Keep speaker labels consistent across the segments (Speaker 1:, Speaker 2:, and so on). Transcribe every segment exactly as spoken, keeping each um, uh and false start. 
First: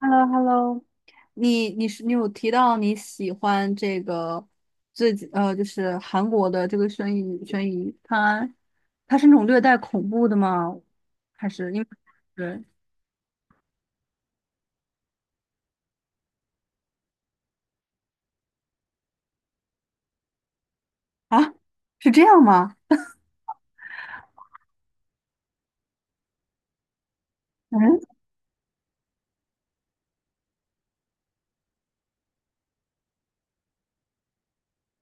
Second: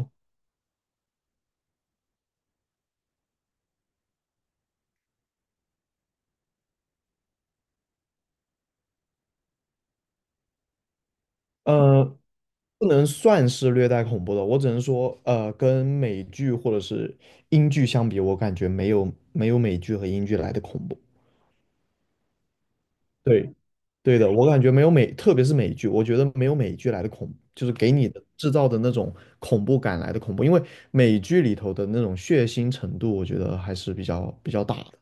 Speaker 1: h e l l o h e l l o。 你你是你有提到你喜欢这个最近呃，就是韩国的这个悬疑悬疑探案，它是那种略带恐怖的吗？还是因为
Speaker 2: 呃，
Speaker 1: 对
Speaker 2: 不能算是略带恐怖的，我只能说，呃，跟美剧或者是英剧相比，我感觉没有没有美剧和英剧来的恐怖。
Speaker 1: 啊，是这样吗？
Speaker 2: 对，对的，我感觉没有美，特别是美剧，我觉得没有美剧来的恐怖就是给
Speaker 1: 嗯。
Speaker 2: 你的制造的那种恐怖感来的恐怖，因为美剧里头的那种血腥程度，我觉得还是比较比较大的。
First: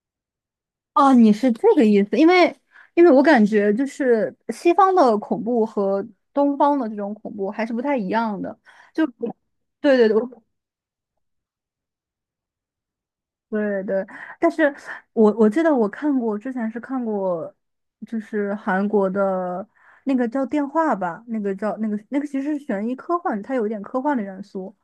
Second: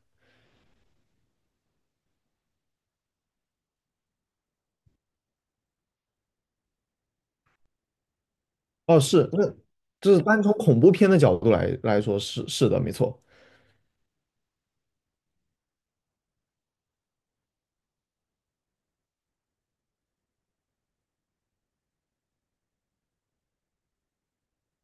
Speaker 1: 哦，你是这个意思，因为因为我感觉就是西方的恐怖和东方的这种恐怖还是不太一样的，
Speaker 2: 哦，
Speaker 1: 就
Speaker 2: 是，那
Speaker 1: 对对
Speaker 2: 就
Speaker 1: 对，
Speaker 2: 是
Speaker 1: 我。
Speaker 2: 单从恐怖片的角度来来说，是是的，没错。
Speaker 1: 对对，但是我我记得我看过，之前是看过，就是韩国的那个叫电话吧，那个叫那个那个其实是悬疑科幻，它有一点科幻的元素，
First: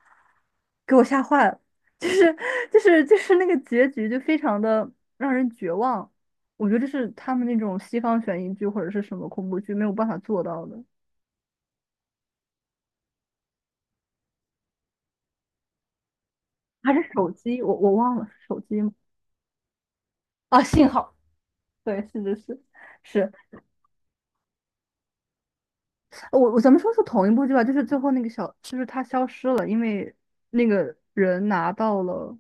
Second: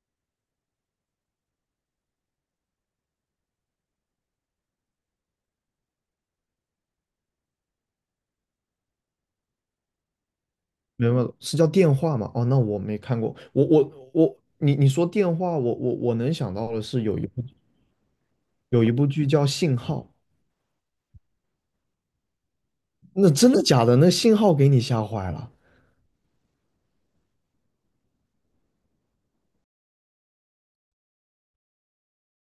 Speaker 1: 给我吓坏了，就是就是就是那个结局就非常的让人绝望，我觉得这是他们那种西方悬疑剧或者是什么恐怖剧没有办法做到的，
Speaker 2: 明白了，是叫电话吗？哦，那我没看过。我我我，你你说电话，我我我能想到的
Speaker 1: 还是
Speaker 2: 是有一
Speaker 1: 手
Speaker 2: 部
Speaker 1: 机，我我忘了是手机
Speaker 2: 有
Speaker 1: 吗？
Speaker 2: 一部剧叫《信号》，
Speaker 1: 啊，信号，对，是是是
Speaker 2: 那
Speaker 1: 是，
Speaker 2: 真的假的？那信号给你吓坏了。
Speaker 1: 我我咱们说是同一部剧吧，就是最后那个小，就是他消失了，因为那个人拿到了，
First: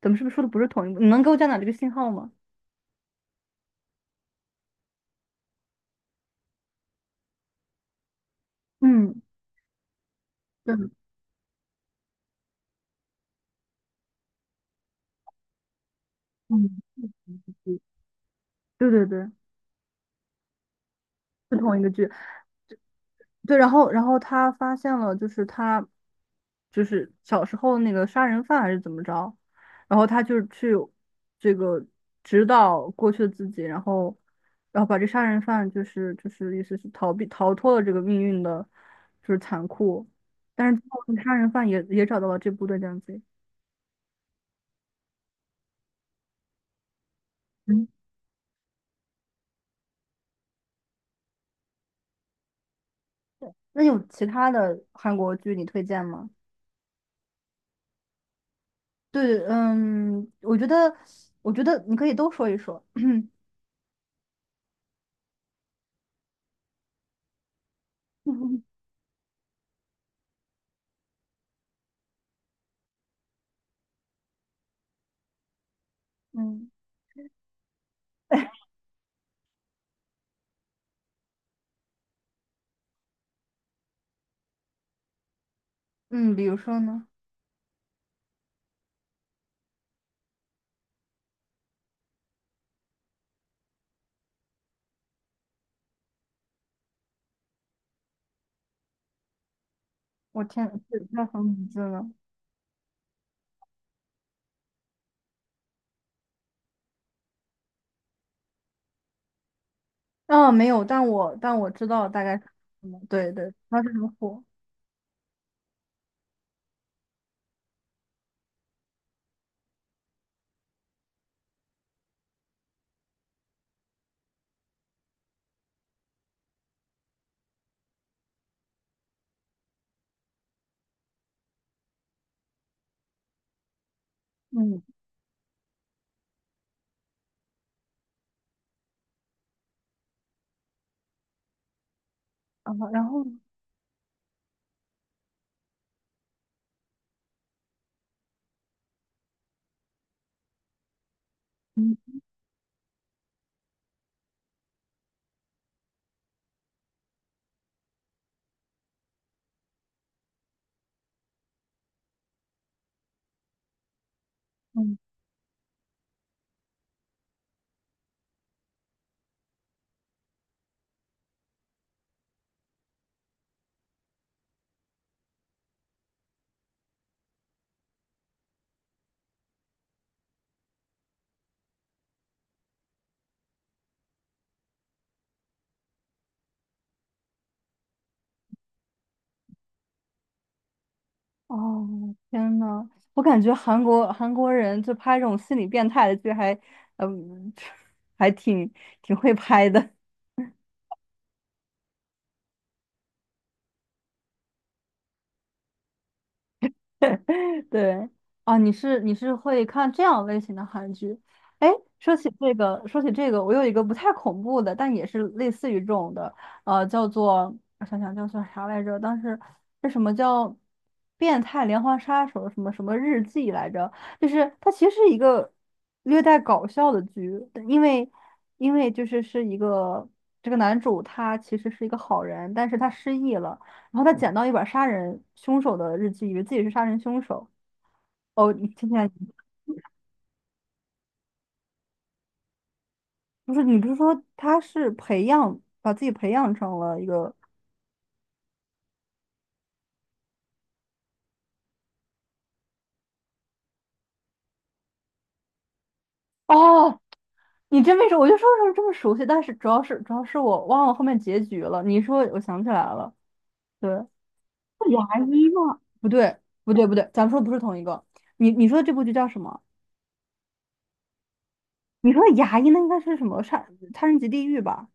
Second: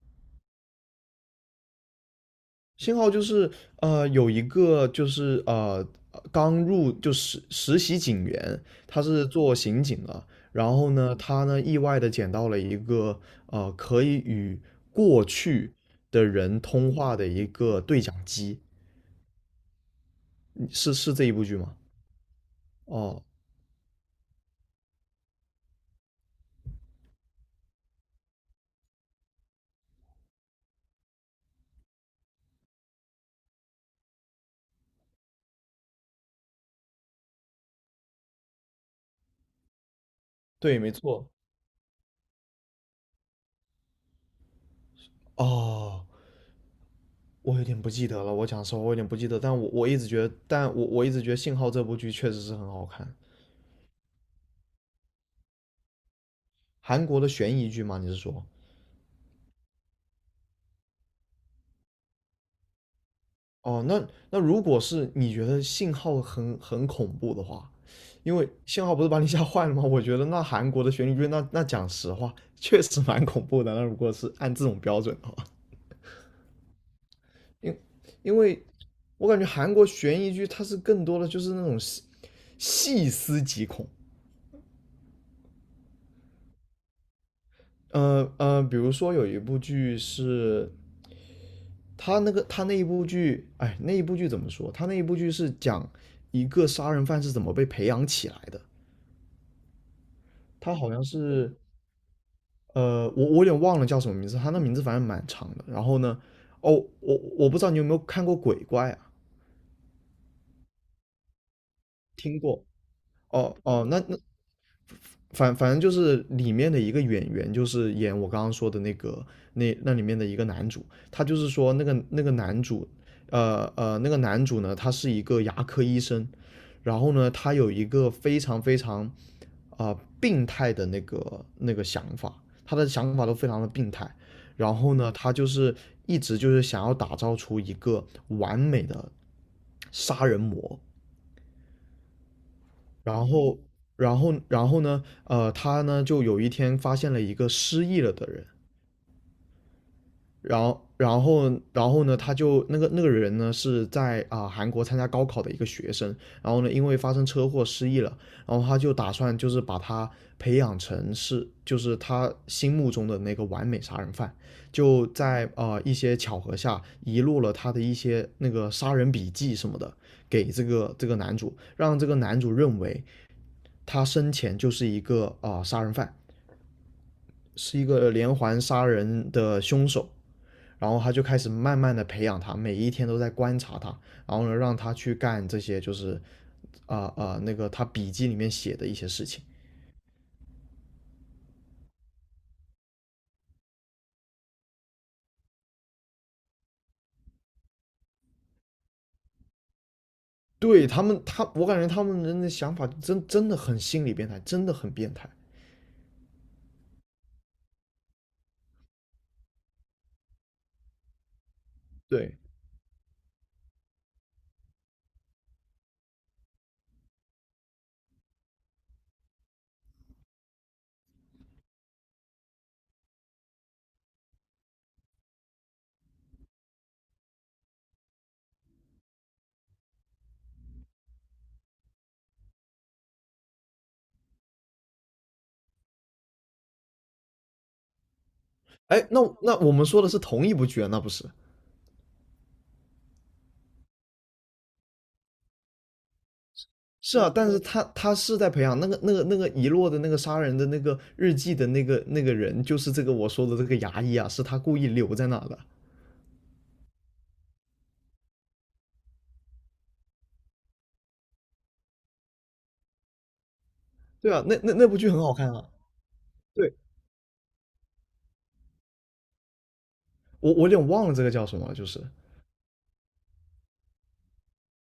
Speaker 1: 咱们是不是说的不是同一部？你能给我讲讲这个信号吗？
Speaker 2: 信号就是呃，有一个就是呃刚入就实实习警员，他
Speaker 1: 嗯，
Speaker 2: 是做刑警的，然
Speaker 1: 对，
Speaker 2: 后呢，他呢意外的捡到了一个呃可以与过去的人
Speaker 1: 嗯，
Speaker 2: 通话的一个对讲机，
Speaker 1: 对对对，
Speaker 2: 嗯，是是这一部
Speaker 1: 是
Speaker 2: 剧吗？
Speaker 1: 同一个剧。
Speaker 2: 哦，
Speaker 1: 对，然后然后他发现了，就是他就是小时候那个杀人犯还是怎么着，然后他就去这个指导过去的自己，然后然后把这杀人犯就是就是意思是逃避逃脱了这个命运的，就是残酷，但
Speaker 2: 对，
Speaker 1: 是最
Speaker 2: 没
Speaker 1: 后
Speaker 2: 错。
Speaker 1: 杀人犯也也找到了这部队这样子。
Speaker 2: 哦，我有点
Speaker 1: 嗯，
Speaker 2: 不记得了，我讲实话，我有点不记得，但我我一直觉得，但我我一直觉得《信号》这部剧确实是很好看，
Speaker 1: 对，那有其他的韩国剧你推荐吗？
Speaker 2: 韩国的悬疑剧吗？你是说？
Speaker 1: 对，嗯，我觉得我觉得你可以都说一说。嗯。
Speaker 2: 哦，那那如果是你觉得《信号》很很恐怖的话，因为 《信号》不是把你吓坏了吗？我觉得那韩国的悬疑剧，那那讲实话，确实蛮恐怖的。那如果是按这种标准的话，
Speaker 1: 嗯，
Speaker 2: 因因 为我感觉韩国悬疑剧它是更多的就是那种细细思极恐。
Speaker 1: 嗯，比如说呢？
Speaker 2: 呃呃，比如说有一部剧是他那个他那一部剧，哎，那一部剧怎么说？他那一部剧是讲一个杀人犯是怎么被培养起来的。
Speaker 1: 我天，
Speaker 2: 他好
Speaker 1: 这
Speaker 2: 像
Speaker 1: 叫什么
Speaker 2: 是
Speaker 1: 名字呢？
Speaker 2: 呃，我我有点忘了叫什么名字，他那名字反正蛮长的。然后呢，哦，我我不知道你有没有看过《鬼怪》啊？
Speaker 1: 啊，没有，但我但我知道大概
Speaker 2: 听
Speaker 1: 是
Speaker 2: 过？
Speaker 1: 什么。对对，
Speaker 2: 哦
Speaker 1: 他
Speaker 2: 哦，
Speaker 1: 是
Speaker 2: 那
Speaker 1: 很
Speaker 2: 那
Speaker 1: 火。
Speaker 2: 反反正就是里面的一个演员，就是演我刚刚说的那个那那里面的一个男主，他就是说那个那个男主，呃呃，那个男主呢，他是一个牙科医生，然后呢，他有一个非常非常啊、呃病态的那个那个想法，他的想法都非常的病态，然
Speaker 1: 嗯，
Speaker 2: 后呢，他就是一直就是想要打造出一个完美的杀人魔，
Speaker 1: 啊，然后
Speaker 2: 然后，然后，然后呢？呃，他呢就有一天发现了一个失忆了的人，然后，然后，然后
Speaker 1: 嗯
Speaker 2: 呢，他就那个那个人呢是在啊、韩国参加高考的一个学生，然后呢因为发生车祸失忆了，然后他就打算就是把他培养成是就是他心目中的那个完美杀人犯，
Speaker 1: 嗯，
Speaker 2: 就在啊一些巧合下遗落了他的一些那个杀人笔记什么的给这个这个男主，让这个男主认为。他生前就是一个啊、呃杀人犯，是一个连环杀人的凶手。然后他就开始慢慢的培养他，每一天都在观察他，然后呢，让他去干这些就是啊啊、呃呃那个他笔记里面写的一些事情。
Speaker 1: 哦，天呐，我感觉韩国韩国人就拍这种心理变态的剧还，嗯，还挺挺会拍的。
Speaker 2: 对他们，他我感觉他们人的想法真真的很心理变态，真的很变态。
Speaker 1: 对，啊，你是你是会看这样类型的韩剧？哎，说起
Speaker 2: 对，
Speaker 1: 这个，说起这个，我有一个不太恐怖的，但也是类似于这种的，呃，叫做我想想叫做啥来着？当时是什么叫变态连环杀手什么什么日记来着？就是它其实是一个略带搞笑的剧，但因为因为就是是一个这个男主他其实是一个好人，但是他失忆了。然后他捡到一本杀人凶手的日记，以为自己是杀人凶手，哦，你听起
Speaker 2: 哎，
Speaker 1: 来
Speaker 2: 那那我们说的是同一部剧啊，那不是？
Speaker 1: 不是你不是说他是培养把自己培养成了一
Speaker 2: 是啊，
Speaker 1: 个。
Speaker 2: 但是他他是在培养那个那个那个遗落的那个杀人的那个日记的那个那个人，就是这个我说的这个牙医啊，是他故意留在那的。
Speaker 1: 哦，你真没说，我就说为什么这么熟悉，但是主要是主要是我忘了后面结局了。你一说，我想起来了，对，
Speaker 2: 对啊，那那那
Speaker 1: 是
Speaker 2: 部剧
Speaker 1: 牙
Speaker 2: 很好
Speaker 1: 医
Speaker 2: 看啊。
Speaker 1: 吗？不对，不
Speaker 2: 对，
Speaker 1: 对，不对，咱们说的不是同一个。你你说的这部剧叫什么？
Speaker 2: 我我有点忘了这个叫什么，就是
Speaker 1: 你说的牙医那应该是什么杀杀人及地狱吧？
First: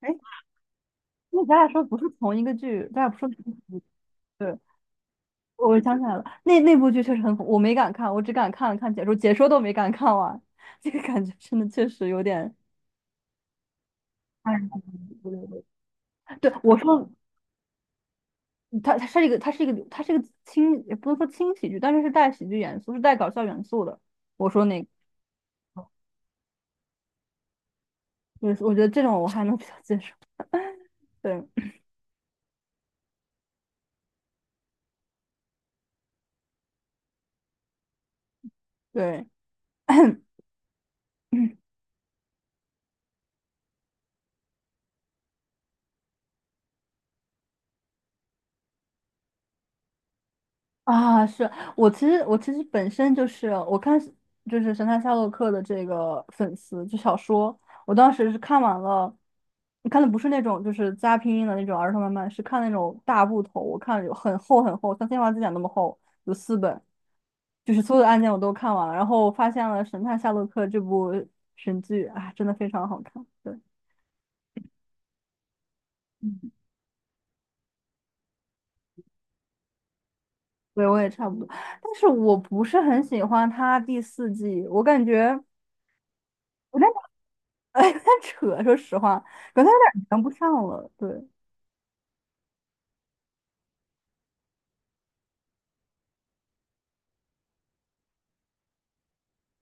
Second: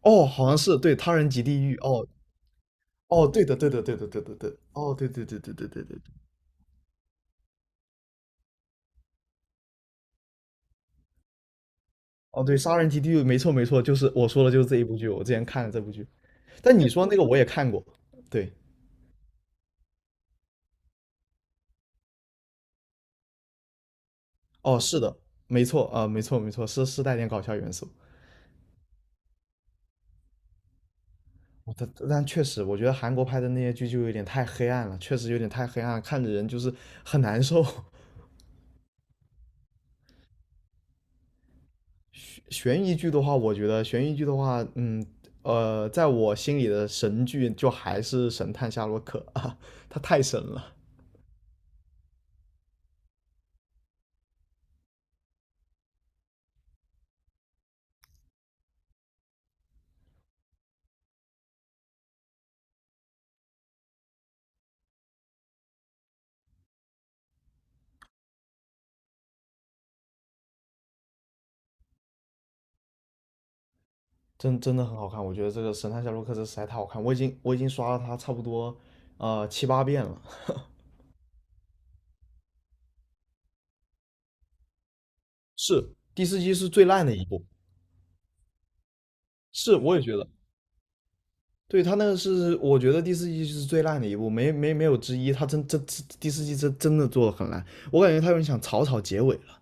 Speaker 1: 哎，
Speaker 2: 哦，好像是对他人及
Speaker 1: 那咱
Speaker 2: 地
Speaker 1: 俩
Speaker 2: 狱
Speaker 1: 说的不
Speaker 2: 哦
Speaker 1: 是同一个剧，咱俩不
Speaker 2: 哦，
Speaker 1: 说的是
Speaker 2: 对
Speaker 1: 同
Speaker 2: 的对
Speaker 1: 一个
Speaker 2: 的
Speaker 1: 剧。
Speaker 2: 对的对的对的
Speaker 1: 对。
Speaker 2: 哦对对对对对
Speaker 1: 我
Speaker 2: 对对
Speaker 1: 想
Speaker 2: 对
Speaker 1: 起来了，那那部剧确实很恐，我没敢看，我只敢看了看解说，解说都没敢看完，这个感觉真的确实有
Speaker 2: 哦
Speaker 1: 点。
Speaker 2: 对，杀人及地狱没错没错，就是我说的
Speaker 1: 哎
Speaker 2: 就是这一部剧，我
Speaker 1: 对
Speaker 2: 之前
Speaker 1: 对对，
Speaker 2: 看了这部剧，
Speaker 1: 对
Speaker 2: 但
Speaker 1: 我
Speaker 2: 你说
Speaker 1: 说，
Speaker 2: 那个我也看过，对
Speaker 1: 它它是一个，它是一个，它是一个轻，也不能说轻喜剧，但是是带喜剧元素，是带搞笑元素的。我说
Speaker 2: 哦
Speaker 1: 那个，
Speaker 2: 是的，没错啊、没错没错，是是带点搞笑元素。
Speaker 1: 就是我觉得这种我还能比较接受。对
Speaker 2: 我的，但确实，我觉得韩国拍的那些剧就有点太黑暗了，确实有点太黑暗了看着人就是很难受。
Speaker 1: 对，
Speaker 2: 悬悬疑剧的话，我觉得悬疑剧的话，嗯，呃，在我心里的神剧就还是《神探夏洛克》啊，它太神了，
Speaker 1: 啊，是我其实我其实本身就是我看就是《神探夏洛克》的这个粉丝，就小说，我当时是看完了，看的不是那种就是加拼音的那种儿童漫漫，是看那种大部头，我看了有很厚很厚，像新华字典那么厚，有四本，就是所有的案件我都看完了，然后我发现了《神探夏洛克》这部神剧，啊，真的非常好看，对。
Speaker 2: 真真的很好看。我觉得这个《神探夏洛克》这
Speaker 1: 嗯，
Speaker 2: 实在太好看，我已经我已经刷了它差不多呃七八遍了。
Speaker 1: 对，我也差不多，但是我不是很喜欢他第四季，我感觉。
Speaker 2: 是第四季是
Speaker 1: 我
Speaker 2: 最 烂的一部，
Speaker 1: 哎，有点扯，说实话，感觉他
Speaker 2: 是我
Speaker 1: 有
Speaker 2: 也
Speaker 1: 点
Speaker 2: 觉
Speaker 1: 圆
Speaker 2: 得。
Speaker 1: 不上了。对，
Speaker 2: 对，他那个是我觉得第四季是最烂的一部，没没没有之一。他真真第四季真真的做的很烂，我感觉他有点想草草结尾了。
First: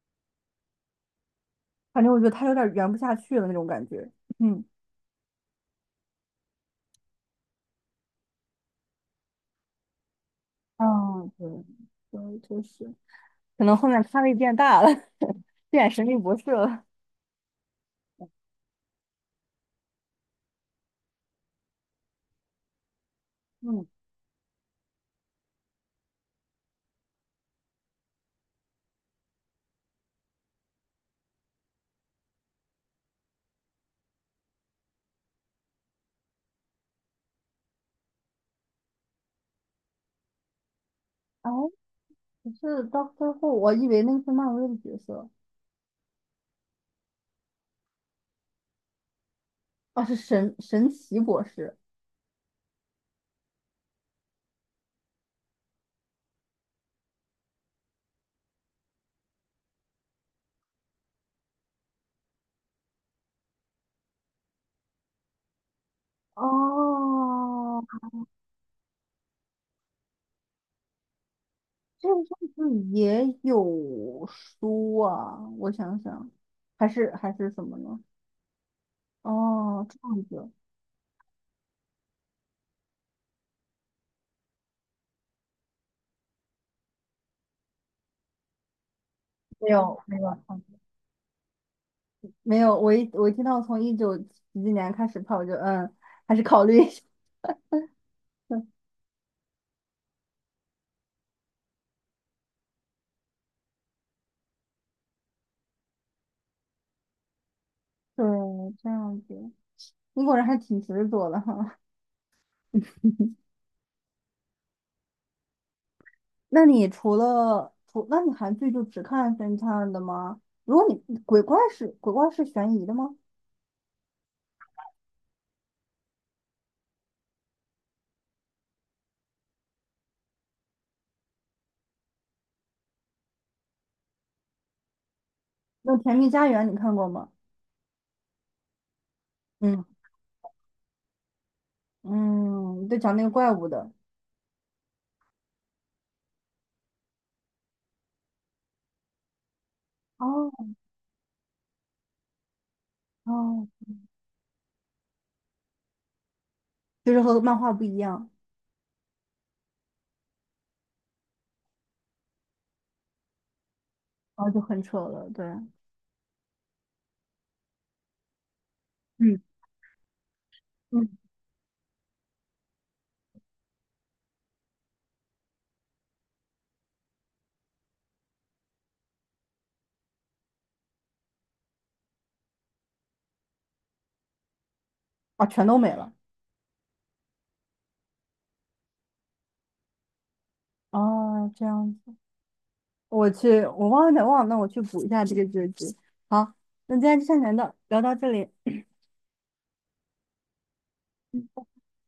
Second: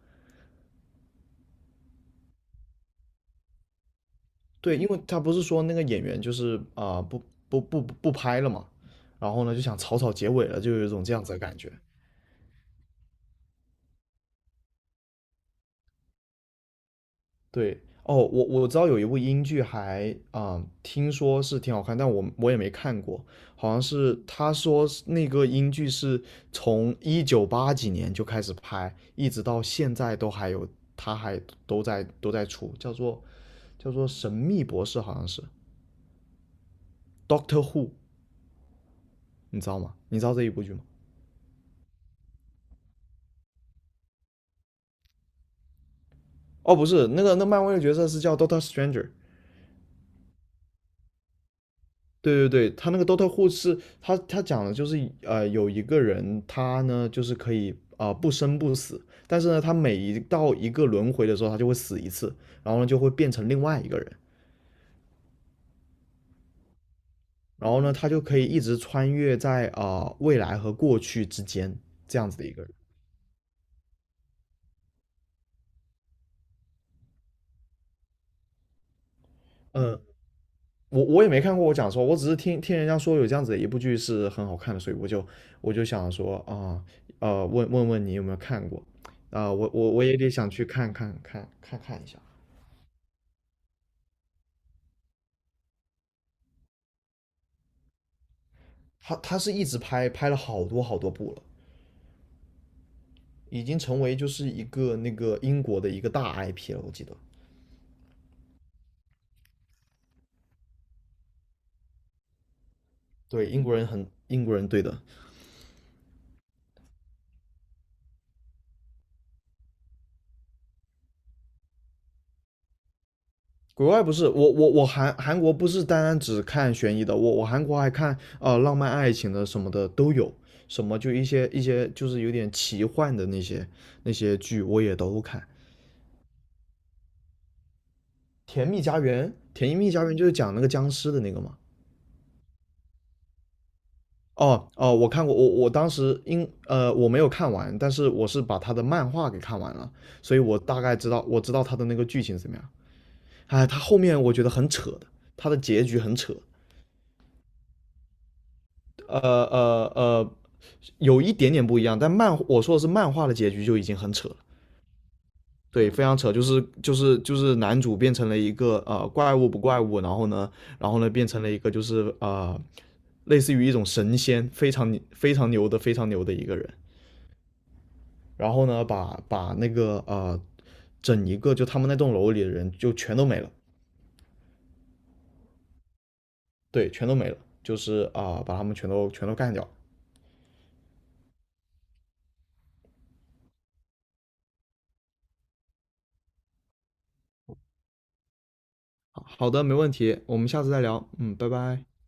Speaker 1: 反正我觉得他有点圆不下去了那种感觉。嗯，
Speaker 2: 对，因为他不是说那个演员就是啊、不不不不拍了嘛，然后呢就想草草结尾了，就有
Speaker 1: 啊，
Speaker 2: 一种这样子的
Speaker 1: 对，
Speaker 2: 感觉。
Speaker 1: 对，确实。可能后面咖位变大了，变神秘博士了。
Speaker 2: 对，哦，我我知道有一部英剧还啊、听说是挺好看，但我我也没看过，好像
Speaker 1: 嗯，
Speaker 2: 是他说是那个英剧是从一九八几年就开始拍，一直到现在都还有，他还都在都在出，叫做叫做《神秘博士》，好像是 Doctor Who，你知道吗？你知道这一部剧吗？
Speaker 1: 哎，可是到最后，我以为那个是漫威的角色。
Speaker 2: 哦，不是，那个那漫威的角色是叫 Doctor Stranger，
Speaker 1: 哦，是神神奇博士。
Speaker 2: 对对对，他那个 Dota 护是，他他讲的就是呃，有一个人，他呢就是可以啊、呃不生不死，但是呢，他每一到一个轮回的时候，他就会死一次，然后呢就会变成另外一个人，然后
Speaker 1: 哦，
Speaker 2: 呢他就可以一直穿越在啊、呃未来和过去之间
Speaker 1: 这个
Speaker 2: 这样子
Speaker 1: 上
Speaker 2: 的一个
Speaker 1: 次
Speaker 2: 人。
Speaker 1: 也有书啊，我想想，还是还是什么呢？哦，这
Speaker 2: 嗯，
Speaker 1: 样子。
Speaker 2: 我我也没看过，我讲说，我只是听听人家说有这样子的一部剧是很好看的，所以我就我就想说啊呃呃问问问你有没有看过啊、呃
Speaker 1: 没
Speaker 2: 我我
Speaker 1: 有
Speaker 2: 我
Speaker 1: 没
Speaker 2: 也
Speaker 1: 有。
Speaker 2: 得想
Speaker 1: 嗯，
Speaker 2: 去看看看看看一下。
Speaker 1: 没有，我一我一听到从一九几几年开始跑我就嗯，还是考虑一下。
Speaker 2: 他他是一直拍，拍了好多好多部了，已经成为就是一个那个英国的一个大 I P 了，我记得。
Speaker 1: 对，这样子，英国人还挺执着的哈。
Speaker 2: 对，英国人很英国人，对的。
Speaker 1: 那你除了除，那你韩剧就只看侦探的吗？如果你鬼怪是鬼怪是悬疑的吗？
Speaker 2: 国外不是我我我韩韩国不是单单只看悬疑的，我我韩国还看呃浪漫爱情的什么的都有，什么就一些一些就是有点奇幻的那些那些剧我也都看。
Speaker 1: 那《甜蜜家园》你看过吗？
Speaker 2: 甜蜜家园，甜
Speaker 1: 嗯
Speaker 2: 蜜家园就是讲那个僵尸的那个嘛。
Speaker 1: 嗯，就讲那个怪物的。
Speaker 2: 哦哦，我看过，我我当时因呃我没有看完，但是我是把他的漫画给看完了，所以我
Speaker 1: 哦
Speaker 2: 大概知道我知道他的那个剧情是怎么样。
Speaker 1: 哦，
Speaker 2: 哎，他后面我觉得很扯的，他的结局很扯，
Speaker 1: 就是和漫画不一样，
Speaker 2: 呃呃呃，有一点点不一样，但漫我说的是漫画的结局就已经很扯了，
Speaker 1: 然后就很扯了。对，
Speaker 2: 对，非常扯，就是就是就是男主变成了一个呃怪
Speaker 1: 嗯
Speaker 2: 物不怪物，然后呢，然后
Speaker 1: 嗯，
Speaker 2: 呢变成了一个就是呃类似于一种神仙，非常非常牛的非常牛的一个人。然后呢，把把那个呃整一个就他们那栋楼里的人就全都没了，
Speaker 1: 啊，全都没了。
Speaker 2: 对，全都没了，就是啊、呃把他们全都全都干掉。
Speaker 1: 哦，这样子。我去，我忘了，忘了，那我去补一下这个知识。好，那今天就先聊到聊到这里。
Speaker 2: 好好的，没问题，我们下次再聊，嗯，拜拜。